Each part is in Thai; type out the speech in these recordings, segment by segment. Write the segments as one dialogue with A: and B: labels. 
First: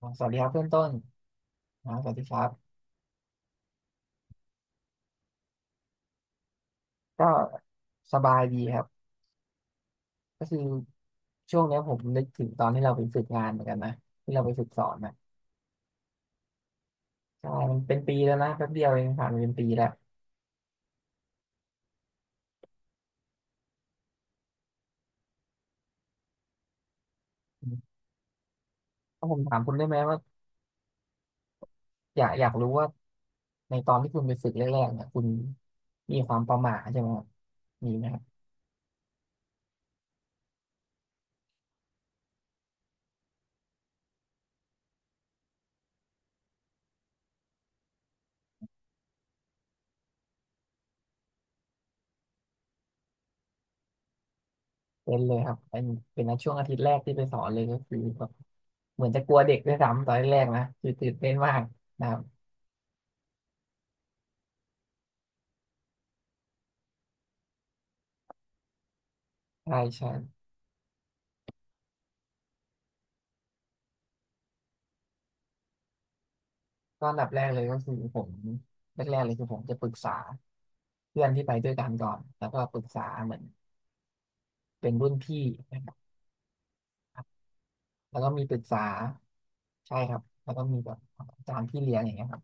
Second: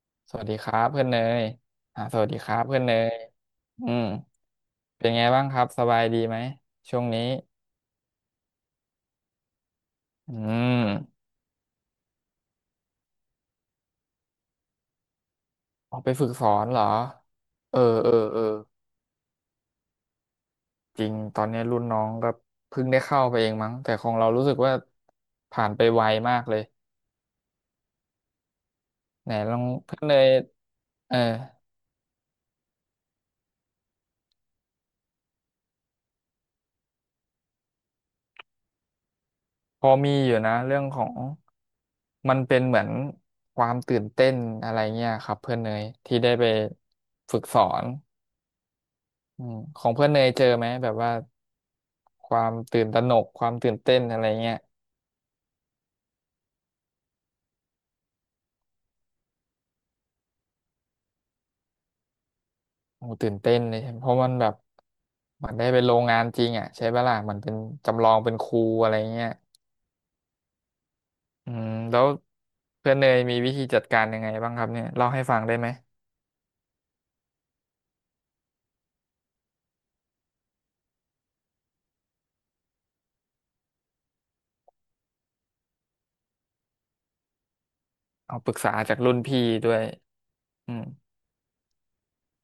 A: อ๋อสวัส
B: ส
A: ดี
B: วั
A: ค
B: ส
A: รับ
B: ดี
A: เพื่อ
B: ค
A: น
B: รั
A: ต้
B: บ
A: น
B: เพื่อนเนย
A: อ๋อสวั
B: ส
A: สดี
B: วัส
A: ค
B: ดี
A: รั
B: ครับ
A: บ
B: เพื่อนเนยอืมเป็นไงบ้างครับสบายดีไหมช่วงนี้
A: ก็สบายดีครับ
B: อื
A: ก็คือ
B: ม
A: ช่วงเนี้ยผมนึกถึงตอนที่เราไปฝึกงานเหมือนกันนะที่เราไปฝึกสอนนะ
B: ออกไปฝึกสอนเหรอ
A: ใช่
B: เอ
A: มั
B: อ
A: นเป็น
B: เออ
A: ปีแล้ว
B: เออ
A: นะแป๊บเดียวเองผ่านไปเป็นปีแล้ว
B: จริงตอนนี้รุ่นน้องก็เพิ่งได้เข้าไปเองมั้งแต่ของเรารู้สึกว่าผ่านไปไวมากเลย
A: อืมถ้า
B: ไหน
A: ผม
B: ล
A: ถา
B: อ
A: ม
B: ง
A: คุณได้ไหม
B: เพื่อนเน
A: ว่า
B: ยเออ
A: อยากรู้ว่าในตอนที่คุณไปฝึกแรกๆเนี่ยคุณมีความประหม่าใช่ไหมครับมีไหมครับ
B: พอมีอยู่นะเรื่องของมันเป็นเหมือนความตื่นเต้นอะไรเงี้ยครับเพื่อนเนยที่ได้ไปฝึกสอน ของเพื่อนเนยเจอไหมแบบว่าความตื่นตระหนกความตื่นเต้นอะไรเงี้ย
A: เป็นเลยครับเป็นนะช่วงอาทิตย์แรกที่ไปสอนเลยก็คือแบบเหมือนจะกลัวเด็กด้วยซ้ำตอนแรกๆนะคือตื่นเต้นมากนะครับ
B: โอ้ตื่นเต้นเลยใช่ไหมเพราะมันแบบเหมือนได้ไปโรงงานจริงอ่ะใช่ปะล่ะเหมือนเป็นจำลองเป็นครูอะไรเงี้ย
A: ใช่ใช่
B: แล้วเพื่อนเนยมีวิธีจัดการยังไงบ้างครับเนี่ยเล่าให้ฟังได้ไหม
A: ก็อันดับแรกเลยก็คือผมแรกๆเลยคือผมจะปรึกษาเพื่อนที่ไปด้วยกันก่อนแล้วก็ปรึกษาเหมือนเป็นรุ่นพี่นะครับแล้วก็
B: เอา
A: มี
B: ป
A: ป
B: รึก
A: รึก
B: ษา
A: ษา
B: จากรุ่นพี่ด้วย
A: ใช่ครับแล้วก็
B: อื
A: มี
B: ม
A: แบบอาจารย์พี่เลี้ยงอย่างเงี้ยครับ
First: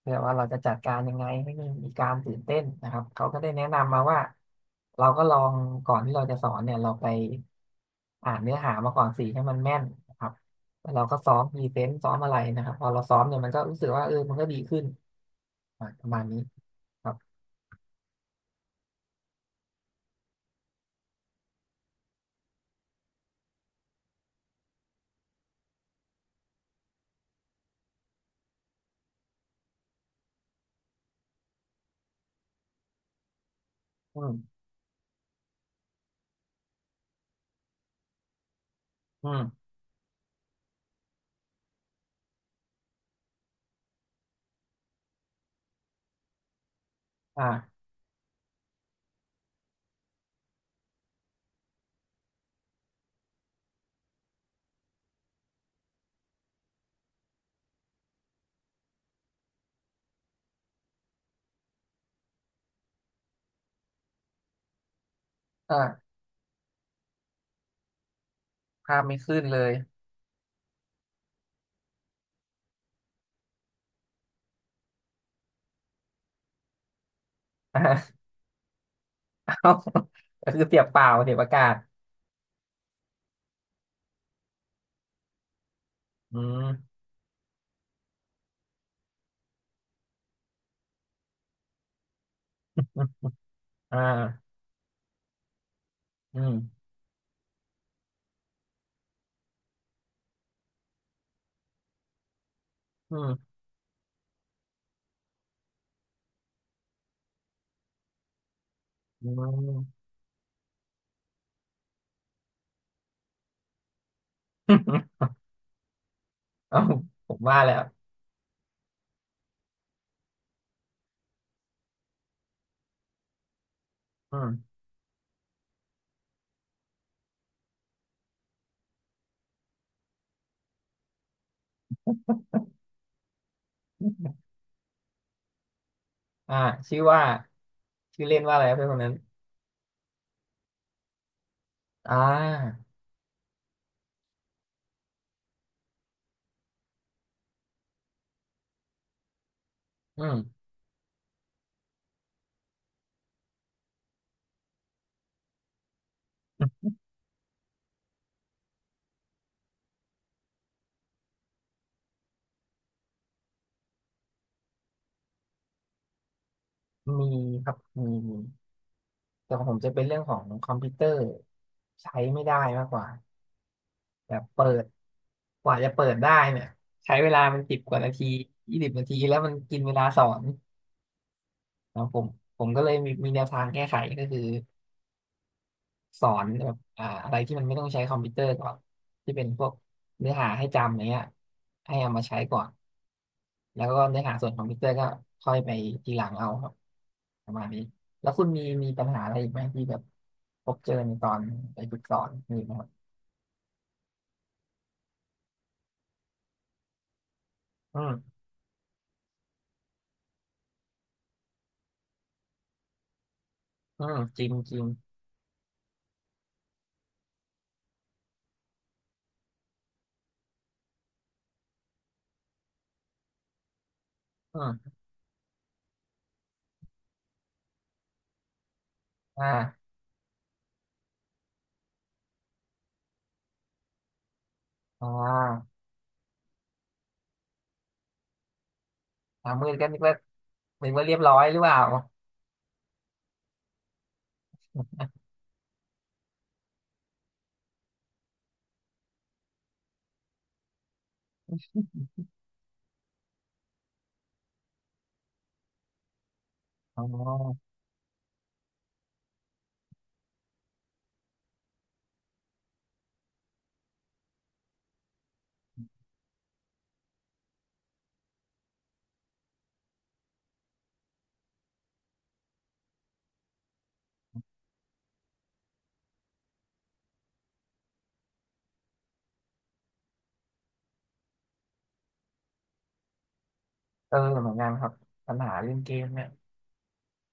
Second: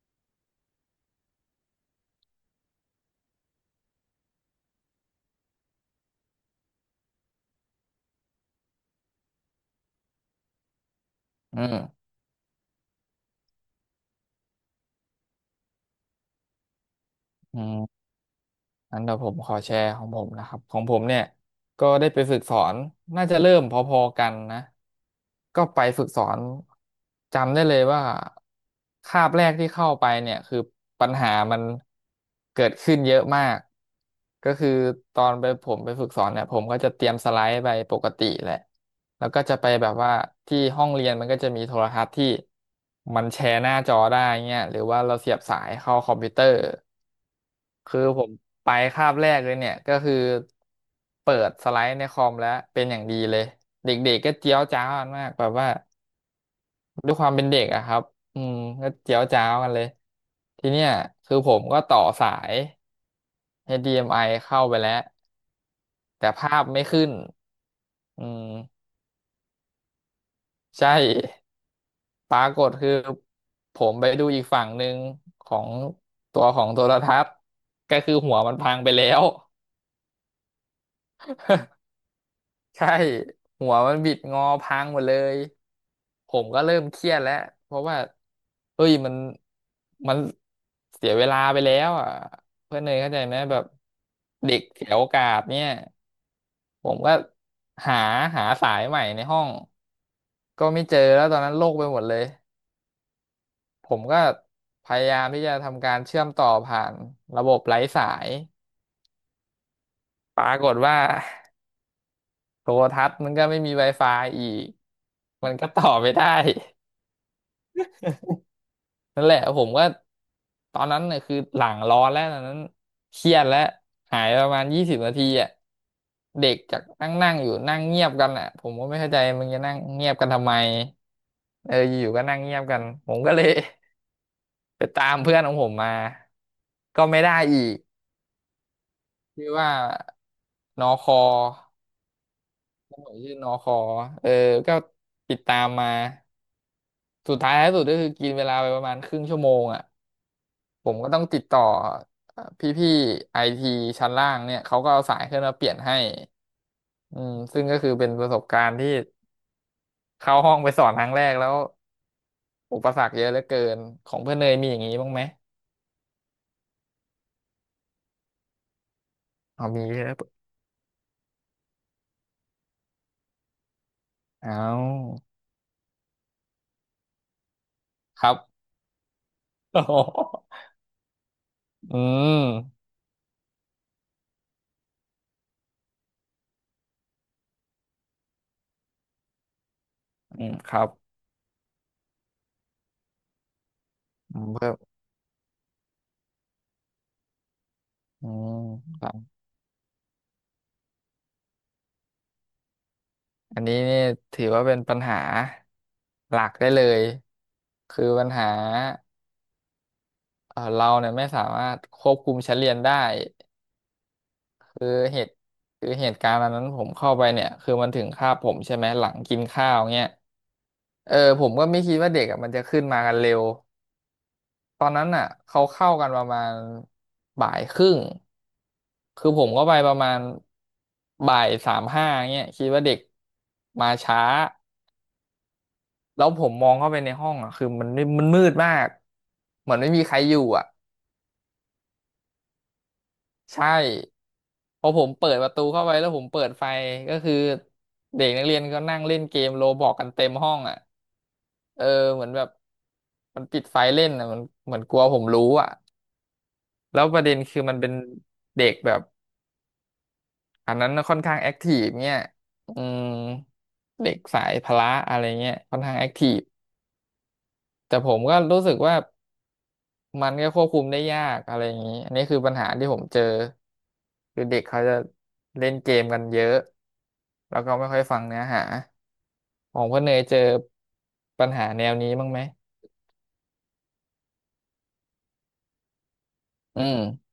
A: เพื่อว่าเราจะจัดการยังไงให้ไมมีการตื่นเต้นนะครับเขาก็ได้แนะนำมาว่าเราก็ลองก่อนที่เราจะสอนเนี่ยเราไปอ่านเนื้อหามาก่อนสิให้มันแม่นนะครับแล้วเราก็ซ้อมพ
B: อื
A: รีเซนต์
B: ม
A: ซ้อมอะไรนะครับพอเราซ้อมเนี่ยมันก็รู้สึกว่าเออมันก็ดีขึ้นอ่ะประมาณนี้ครับ
B: อืม งั้นเดี๋ยวผมขอแชร์ของผมนะครับของผมเนี่ยก็ได้ไปฝึกสอนน่าจะเริ่มพอๆกันนะก็ไปฝึกสอนจำได้เลยว่าคาบแรกที่เข้าไปเนี่ยคือปัญหามันเกิดขึ้นเยอะมาก
A: อื
B: ก็
A: ม
B: คือตอนไปผมไปฝึกสอนเนี่ยผมก็จะเตรียมสไลด์ไปปกติแหละแล้
A: อื
B: วก็จะ
A: ม
B: ไปแบบว่าที่ห้องเรียนมันก็จะมีโทรทัศน์ที่มันแชร์หน้าจอได้เงี้ยหรือว่าเราเสียบสายเข้าคอมพิวเตอร์
A: อ่า
B: คือผมไปคาบแรกเลยเนี่ยก็คือเปิดสไลด์ในคอมแล้วเป็นอย่างดีเลยเด็กๆก็เจียวจ้าวกันมากแบบว่าด้วยความเป็นเด็กอะครับอืมก็เจียวจ้าวกันเลยทีเนี้ยคือผมก็ต่อสาย้ d m i เอ็มไอเข้าไปแล้ว
A: อ่า
B: แต่ภาพไม่ขึ้นอืม
A: ภาพไม่ขึ้นเลย
B: ใช่ ปรากฏคือผมไปดูอีกฝั่งหนึ่งของตัวของโทรทัศน์ ก็คือ
A: อ่า
B: หัวมันพังไปแล้ว
A: เอาก็คือเสียบเปล่าเสียบอากาศ
B: ใช่หัวมันบิดงอพังหมดเลยผ
A: อื
B: มก็เริ่มเค
A: ม
B: รียดแล้วเพราะว่าเฮ้ยมันเสียเวลาไปแล้วอ่ะเพื่อ
A: อื
B: นเนย
A: ม
B: เข้าใจไหมแบบ
A: อ่า
B: เด็กเสียโอกาสเนี่ย
A: อืม
B: ผมก็หาหาสายใหม่ในห้องก็ไม่เจอแล้วตอนนั้นโล่งไปหมดเลย
A: อืม
B: ผมก็พยายามที่จะทำการเชื่อมต่อผ่านระบบไร้สาย
A: อืม
B: ปรากฏว่าโทรทัศน์มันก็ไม่มี Wi-Fi อีก มันก็ต่อไม่ได้
A: เอาผมว่าแล้ว
B: นั่นแหละผมก็ตอนนั้นเนี่ยคือหลังร้อนแล้วตอนนั้นเครียดแล้วหาย
A: อื
B: ประมาณ
A: ม
B: 20 นาทีอ่ะเด็กจากนั่งนั่งอยู่นั่งเงียบกันอ่ะผมก็ไม่เข้าใจมึงจะนั่งเงียบกันทำไมเอออยู่ๆก็นั่งเงียบกันผมก็เลย ไปตามเพื่อนของผมมา
A: อ่าชื่อ
B: ก็
A: ว่า
B: ไม่ได้อีก
A: ชื่อเล่นว่าอะไรครับเพื่อนคนนั้น
B: ชื่อว่านอคอ
A: อ่า
B: ผมชื่อนอคอเออก็ติดตามมาสุดท้ายท้ายสุดก็คือกินเวลาไปประมาณครึ่งชั่วโมงอ่ะ
A: อืม
B: ผมก็ต้องติดต่อพี่ๆไอทีชั้นล่างเนี่ยเขาก็เอาสายขึ้นมาเปลี่ยนให้อืมซึ่งก็คือเป็นประสบการณ์ที่เข้าห้องไปสอนครั้งแรกแล้วอุปสรรคเยอะเหลือเกินของเพื่อนเนยมีอย่างนี้บ้างไหม
A: มีครับมีแต่ขอ
B: เอา
A: งผม
B: มี
A: จะเป็
B: เย
A: น
B: อะ
A: เรื่องของคอมพิวเตอร์ใช้ไม่ได้มากกว่า แบบ
B: เอ
A: เปิด
B: า
A: กว่าจะเปิดได้เนี่ยใช้เวลามันสิบกว่านา
B: ค
A: ที
B: รับ
A: ยี่สิบนาทีแล้วมัน กิ
B: โอ้
A: นเว
B: โห
A: ลาสอน
B: อื
A: นะผมผมก็
B: ม
A: เลยมีแนวทางแก้ไขก็คือสอนแบบอ่าอะไรที่มันไม่ต้องใช้คอมพิวเตอร์ก่อนที่เป็นพวกเนื้อ
B: อื
A: หา
B: ม
A: ให้
B: ครับ
A: จำอย่างเงี้ยให้เอามาใช้ก่อนแล้วก็เนื้อหา
B: อื
A: ส่
B: ม
A: วนคอม
B: เพิ่
A: พิ
B: ม
A: วเตอร์ก็ค่อยไปทีหลังเอาครับประมาณนี้
B: อื
A: แล้วคุณ
B: ม
A: มี
B: ค
A: ปัญ
B: รั
A: หาอะ
B: บ
A: ไรอีกไหมที่แบบพบเจอในตอนไปฝึกสอนมีไหมครับ
B: อันนี้นี่ถือว่าเป็นปัญหาหลักได้เลย
A: อื
B: คือปัญ
A: ม
B: หาเราเนี่ยไม่สามารถควบคุมชั้นเรียนได้
A: อืมจริงจริ
B: คื
A: ง
B: อเหตุคือเหตุการณ์อันนั้นผมเข้าไปเนี่ยคือมันถึงคาบผมใช่ไหมหลังกินข้าวเงี้ยเออผมก็ไม่คิดว่าเด็กอะมันจะขึ้นมากันเร็ว
A: อื
B: ตอน
A: ม
B: นั้นอ่ะเขาเข้ากันประมาณบ่ายครึ่งคือ
A: อ
B: ผมก็ไปป
A: ่า
B: ระมาณบ่ายสามห้าเงี้ยคิดว่าเด็กมาช้า
A: อ่า
B: แล้วผมมองเข้าไปในห้องอ่ะคือมันไม่มันมืดมาก
A: มื
B: เหมื
A: ด
B: อน
A: ก็
B: ไม่
A: นึก
B: มีใค
A: ว่า
B: รอยู่อ่ะ
A: เรียบร้อยหรือเปล่า
B: ใช่ พอผมเปิดประตูเข้าไปแล้วผมเปิดไฟก็คือเด็กนักเรียนก็นั่งเล่นเกมโรบอกกันเต็มห้องอ่ะเออเหมือนแบบมันปิดไฟเล่นอ่ะมันเหมือนกลัวผมรู้อ่ะแล้
A: อ๋อ
B: วประเด็นคือมันเป็นเด็กแบบอันนั้นค่อนข้างแอคทีฟเนี่ยอืมเด็กสายพละอะไรเงี้ยค่อนข้างแอคทีฟแต่ผมก็รู้สึกว่า มันก็ควบคุมได้ยากอะไรอย่างนี้ อันนี้คือปัญหาที่ผมเจอคือเด็กเขาจะเล่นเกมกันเยอะแล้วก็ไม่ค่อยฟังเนื้อหาของพ่อเนยเจอปัญหาแนวนี้บ้างไหม
A: เออเหมือนกันครับปัญหาเล่นเกมเนี่ย
B: อืม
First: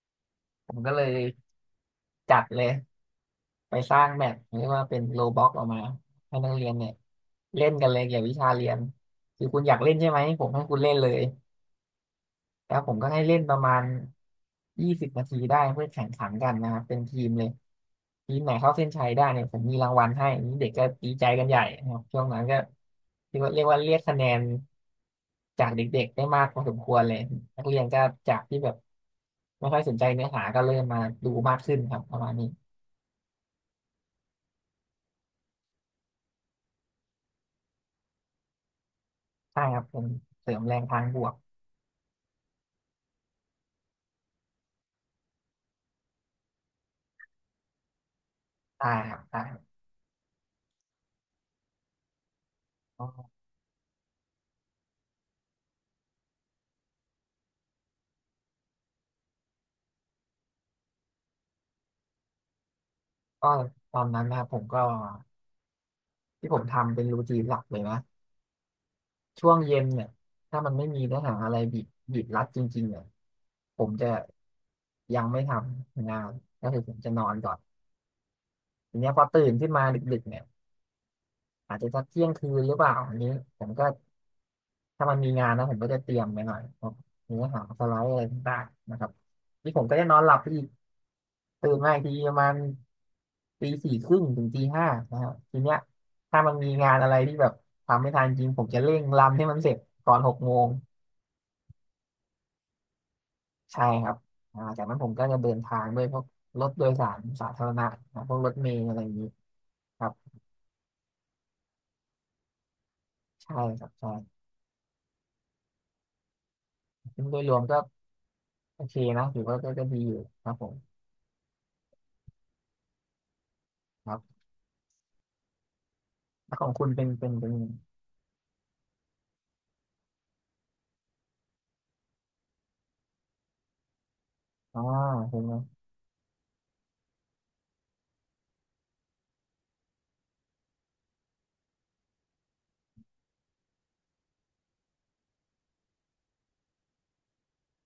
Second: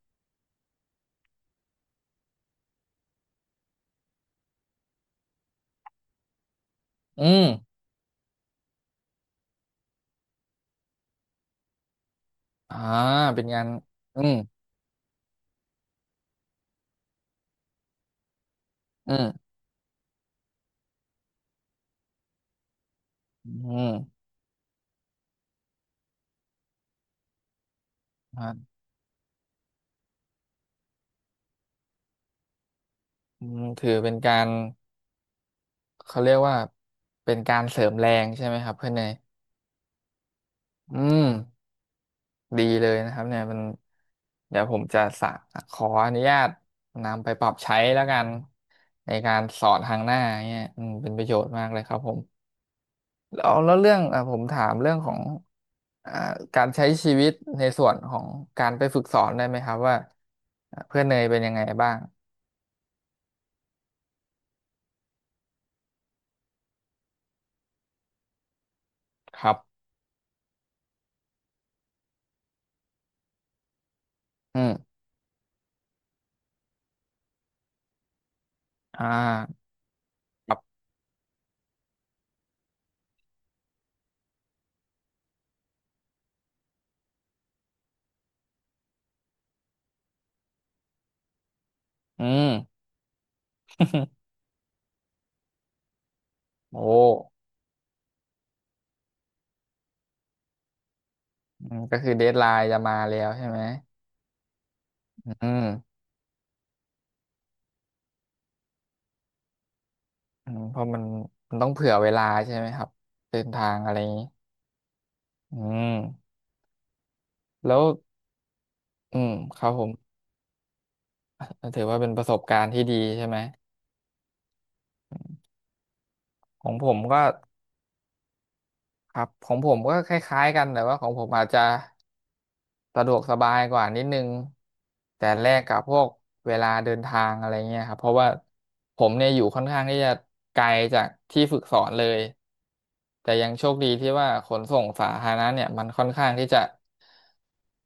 A: ผมก็เลยจัดเลยไปสร้างแมปเรียกว่าเป็นโลบ็อกออกมาให้นักเรียนเนี่ย
B: อืม
A: เล่นกันเลยเกี่ยวกับวิชาเรียนคือคุณอยากเล่นใช่ไหมผมให้คุณเล่นเลย แล้
B: อ่า
A: วผมก็ให้เล่น
B: เป็น
A: ประ
B: งาน
A: มาณ
B: อืม
A: ยี่สิบนาทีได้เพื่อแข่งขันกันนะครับเป็นทีมเลยทีมไหนเข้าเส้นชัย
B: อื
A: ได้
B: ม
A: เนี่ยผมมีรางวัลให้นี่เด็กก็ดีใจกันใหญ่นะครับช่วงนั้นก็เรียก
B: อื
A: ว่าเรียกว่าเรียกคะ
B: ม
A: แนนจากเด็กๆได้มากพอสมควรเลยนักเรียนก็จาก
B: อ่
A: ที่แบ
B: า
A: บไม่ค่อยสนใจเนื้อหาก็เริ่มมาดูมากขึ้นครับประมาณนี้
B: อืมถือเป็นการเขาเรียกว่าเป็นการเสริมแรงใช่ไหมครับเพื่อนเนย
A: ใช่ครับเสริมแรง
B: อื
A: ทางบ
B: ม
A: วก
B: ดีเลยนะครับเนี่ยมันเดี๋ยวผมจะสะขออนุญาตนำไปปรับใช้แล้วกัน
A: ใช่ค
B: ใน
A: รับ
B: กา
A: ใช่
B: ร
A: ครั
B: สอ
A: บ
B: นทางหน้าเนี่ยเป็นประโยชน์มากเลยครับผมแล้วเรื่องอ่ะผมถามเรื่องของอ่าการใช้ชีวิตในส่วนของการไปฝึกสอนได้ไหมครับว่าอ่ะเพื่อนเนยเป็นยังไงบ้าง
A: ก็ตอนนั้นนะครับผมก็ที่ผมทำเป็นรูทีนหลักเลยนะ
B: ค
A: ช่
B: รั
A: วงเย็
B: บ
A: นเนี่ยถ้ามันไม่มีเนื้อหาอะไรบีบรัดจริงๆเนี่ยผมจะ
B: อืม
A: ยังไม่ทำงานก็คือผมจะนอนก่อนที
B: อ่
A: เนี้ยพอตื่น
B: า
A: ขึ้นมาดึกๆเนี่ย
B: ครับ
A: อาจจะสักเที่ยงคืนหรือเปล่าอันนี้ผมก็ถ้ามันมีงานนะผมก็จะเตรียมไปหน่อยพวกเนื้อหาสไลด์อะไรต่างๆนะครับนี่ผมก็จะนอนหลับไปอีกตื่นมาอีกที
B: อื
A: ประมา
B: ม
A: ณตีสี่ครึ่ง ถึงตีห้านะครับทีเนี้ยถ้ามันมี
B: โอ้
A: งานอะไรที่แบบทำไม่ทันจริงผมจะเร่งรันให้มันเสร็จก่อนหกโมง
B: อืมก็คือเดดไลน์จะมาแล้วใช่ไหม
A: ใช่ครับอ่าจากนั้นผมก็จะ
B: อื
A: เดิน
B: ม
A: ทางด้วยพวกรถโดยสารสาธารณะนะพวกรถเมล์อะไรอย่างนี้ครับ
B: เพราะมันต้องเผื่อเวลาใช่ไหมครับเดิน
A: ใช่
B: ทาง
A: ครับ
B: อะไรอ
A: ใช่
B: ย่างนี้อืม
A: ซึ่งโดยรวม
B: แล้
A: ก็
B: ว
A: โอเค
B: อื
A: นะ
B: ม
A: ถือว่า
B: ครั
A: ก็
B: บผ
A: ก็
B: ม
A: ดีอยู่ครับผม
B: ถือว่าเป็นประสบการณ์ที่ดีใช่ไหม
A: ครับแล้วข
B: ข
A: อง
B: อง
A: คุ
B: ผ
A: ณ
B: ม
A: เป็น
B: ก็
A: เป็นเป็น
B: ครับของผมก็คล้ายๆกันแต่ว่าของผมอาจจะ สะดวกสบายกว่านิดนึง
A: อ่า
B: แต่
A: เป็น
B: แล
A: ไง
B: กกับพวกเวลาเดินทางอะไรเงี้ยครับเพราะว่าผมเนี่ยอยู่ค่อนข้างที่จะไกลจากที่ฝึกสอนเลยแต่ยังโชคดีที่ว่าขนส่งสาธารณะเนี่ยมันค่อนข้างที่จะ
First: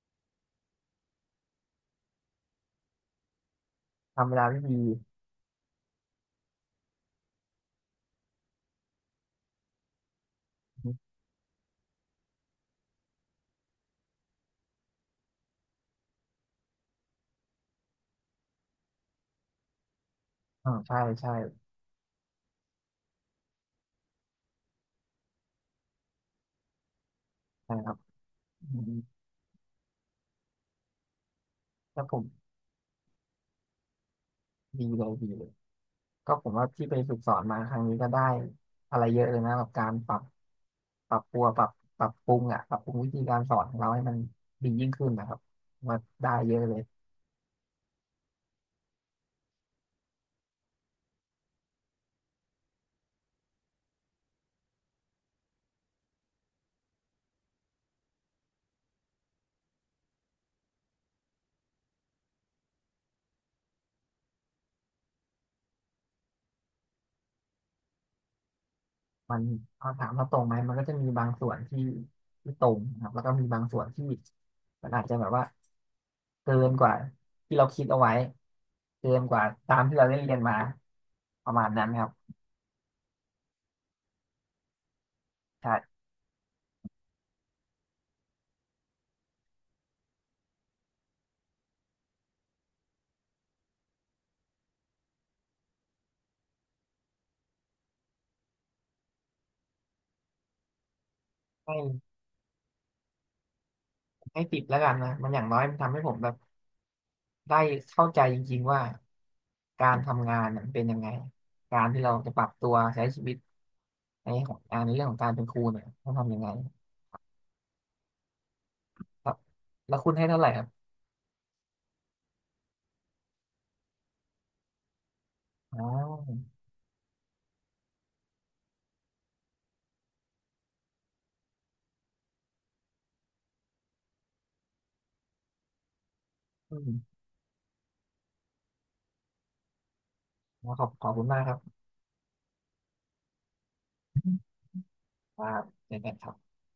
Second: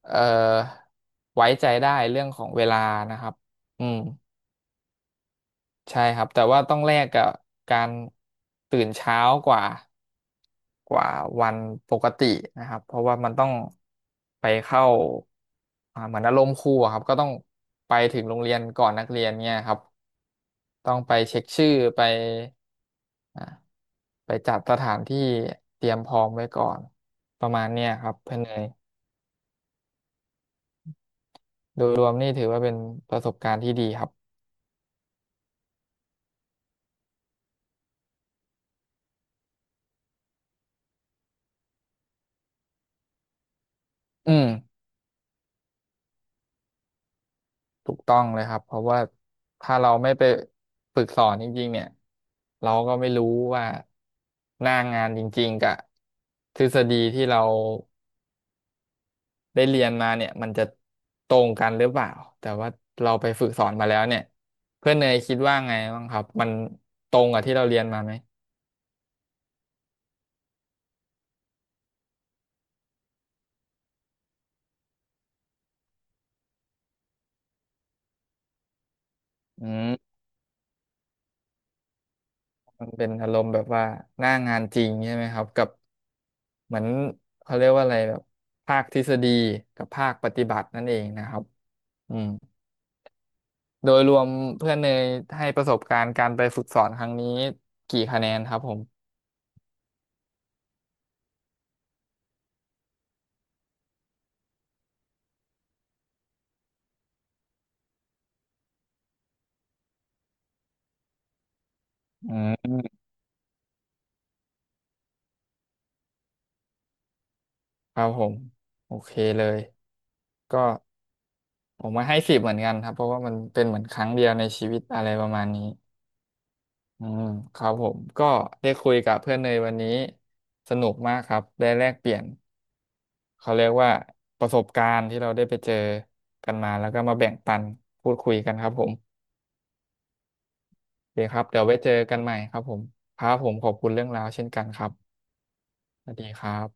B: เอ่อไว้ใจได้เรื่องของเวลานะครับอืม
A: ทำเวลาได้ดี
B: ใช่ครับแต่ว่าต้องแลกกับการตื่นเช้ากว่ากว่าวันปกตินะครับเพราะว่ามันต้องไปเข้าเหมือนอารมณ์ครูอะครับก็ต้องไปถึงโรงเรียนก่อนนักเรียนเนี่ยครับ
A: อ่า
B: ต้อ
A: ใช่
B: งไป
A: ใช่
B: เช็คชื่อไปอ่าไปจัดสถานที่เตรียมพร้อมไว้ก่อนประมาณ
A: ใช่
B: เนี้
A: ค
B: ย
A: รับ
B: ครับเพื่อนเนย
A: อืม
B: โดย
A: แล้
B: ร
A: ว
B: ว
A: ผ
B: ม
A: ม
B: นี่ถือว่าเป็นประสบการณ์ที่ดีครับ
A: ดีเลยดีเลย ก็ผมว่าที่ไปฝึกสอนมาครั้งนี้ก็ได้อะไรเยอะเลยนะกับการปรับปรัวปรับปรับปรุงวิธีการสอนของเราให้มัน
B: อืม
A: ดียิ่งขึ้นนะครับผมว่าได้เยอะเลย
B: ถูกต้องเลยครับเพราะว่าถ้าเราไม่ไปฝึกสอนจริงๆเนี่ยเราก็ไม่รู้ว่าหน้างานจริงๆกับทฤษฎีที่เราได้เรียนมาเนี่ยมันจะตรงกันหรือเปล่าแต่ว่าเราไปฝึกสอนมาแล้วเนี่ยเพื่อนเนยคิดว่าไงบ้างครับมันตรงกับที่เราเรียนมาไหม
A: มันเอาถามว่าตรงไหมมันก็จะมีบางส่วนที่ตรงนะครับแล้วก็มีบางส่วนที่มันอาจจะแบบว่าเกินกว่าที่เราคิดเอาไว้เกินกว่า
B: อื
A: ตามที่เรา
B: ม
A: ได้เรียนมาประมาณนั้นครับ
B: มันเป็นอารมณ์แบบว่าหน้างานจริงใช่ไหมครับกับ
A: ใช่
B: เหมือนเขาเรียกว่าอะไรแบบภาคทฤษฎีกับภาคปฏิบัตินั่นเองนะครับอืม โดยรวมเพื่อนเนยให้ประสบการณ์การไปฝึกสอนครั้งนี้กี่คะแนนครับผม
A: ให้ให้ติดแล้วกันนะมันอย่างน้อยมันทำให้ผมแบบ ได้เข้าใจจริงๆว่าการทำงานเนี่ยมันเป็นยังไง การที่เราจะ
B: อื
A: ปรับตัวใช้
B: ม
A: ชีวิตในของงานในเรื่องของการเป็นครูเนี่ยต้องทำยังไง
B: ครับผมโอเค
A: ครับ
B: เลย
A: แล้วคุณให้เท่าไหร่
B: ก็
A: ครับ
B: ผมมาให้10เหมือนกันครับเพราะว่ามันเป็นเหมือนครั้งเดียวในชีวิตอะไรประมาณนี้
A: อ๋อ
B: อืมครับผมก็ได้คุยกับเพื่อนเนยวันนี้สนุกมากครับได้แลกเปลี่ยนเขาเรียกว่าประสบการณ์ที่เราได้ไปเจอกันมา
A: อื
B: แล้ว
A: ม
B: ก็มาแบ่งปันพูดคุยกันครับผม
A: ขอบข
B: โอ
A: อบ
B: เค
A: คุณ
B: ค
A: มาก
B: รับ
A: ครับ
B: เดี๋ยวไว้เจอกันใหม่ครับผมครับผมขอบคุณเรื่องราวเช่นกันครับ
A: ครับเจอ
B: ส
A: กั
B: วั
A: น
B: ส
A: ค
B: ดี
A: รั
B: ค
A: บ
B: รับ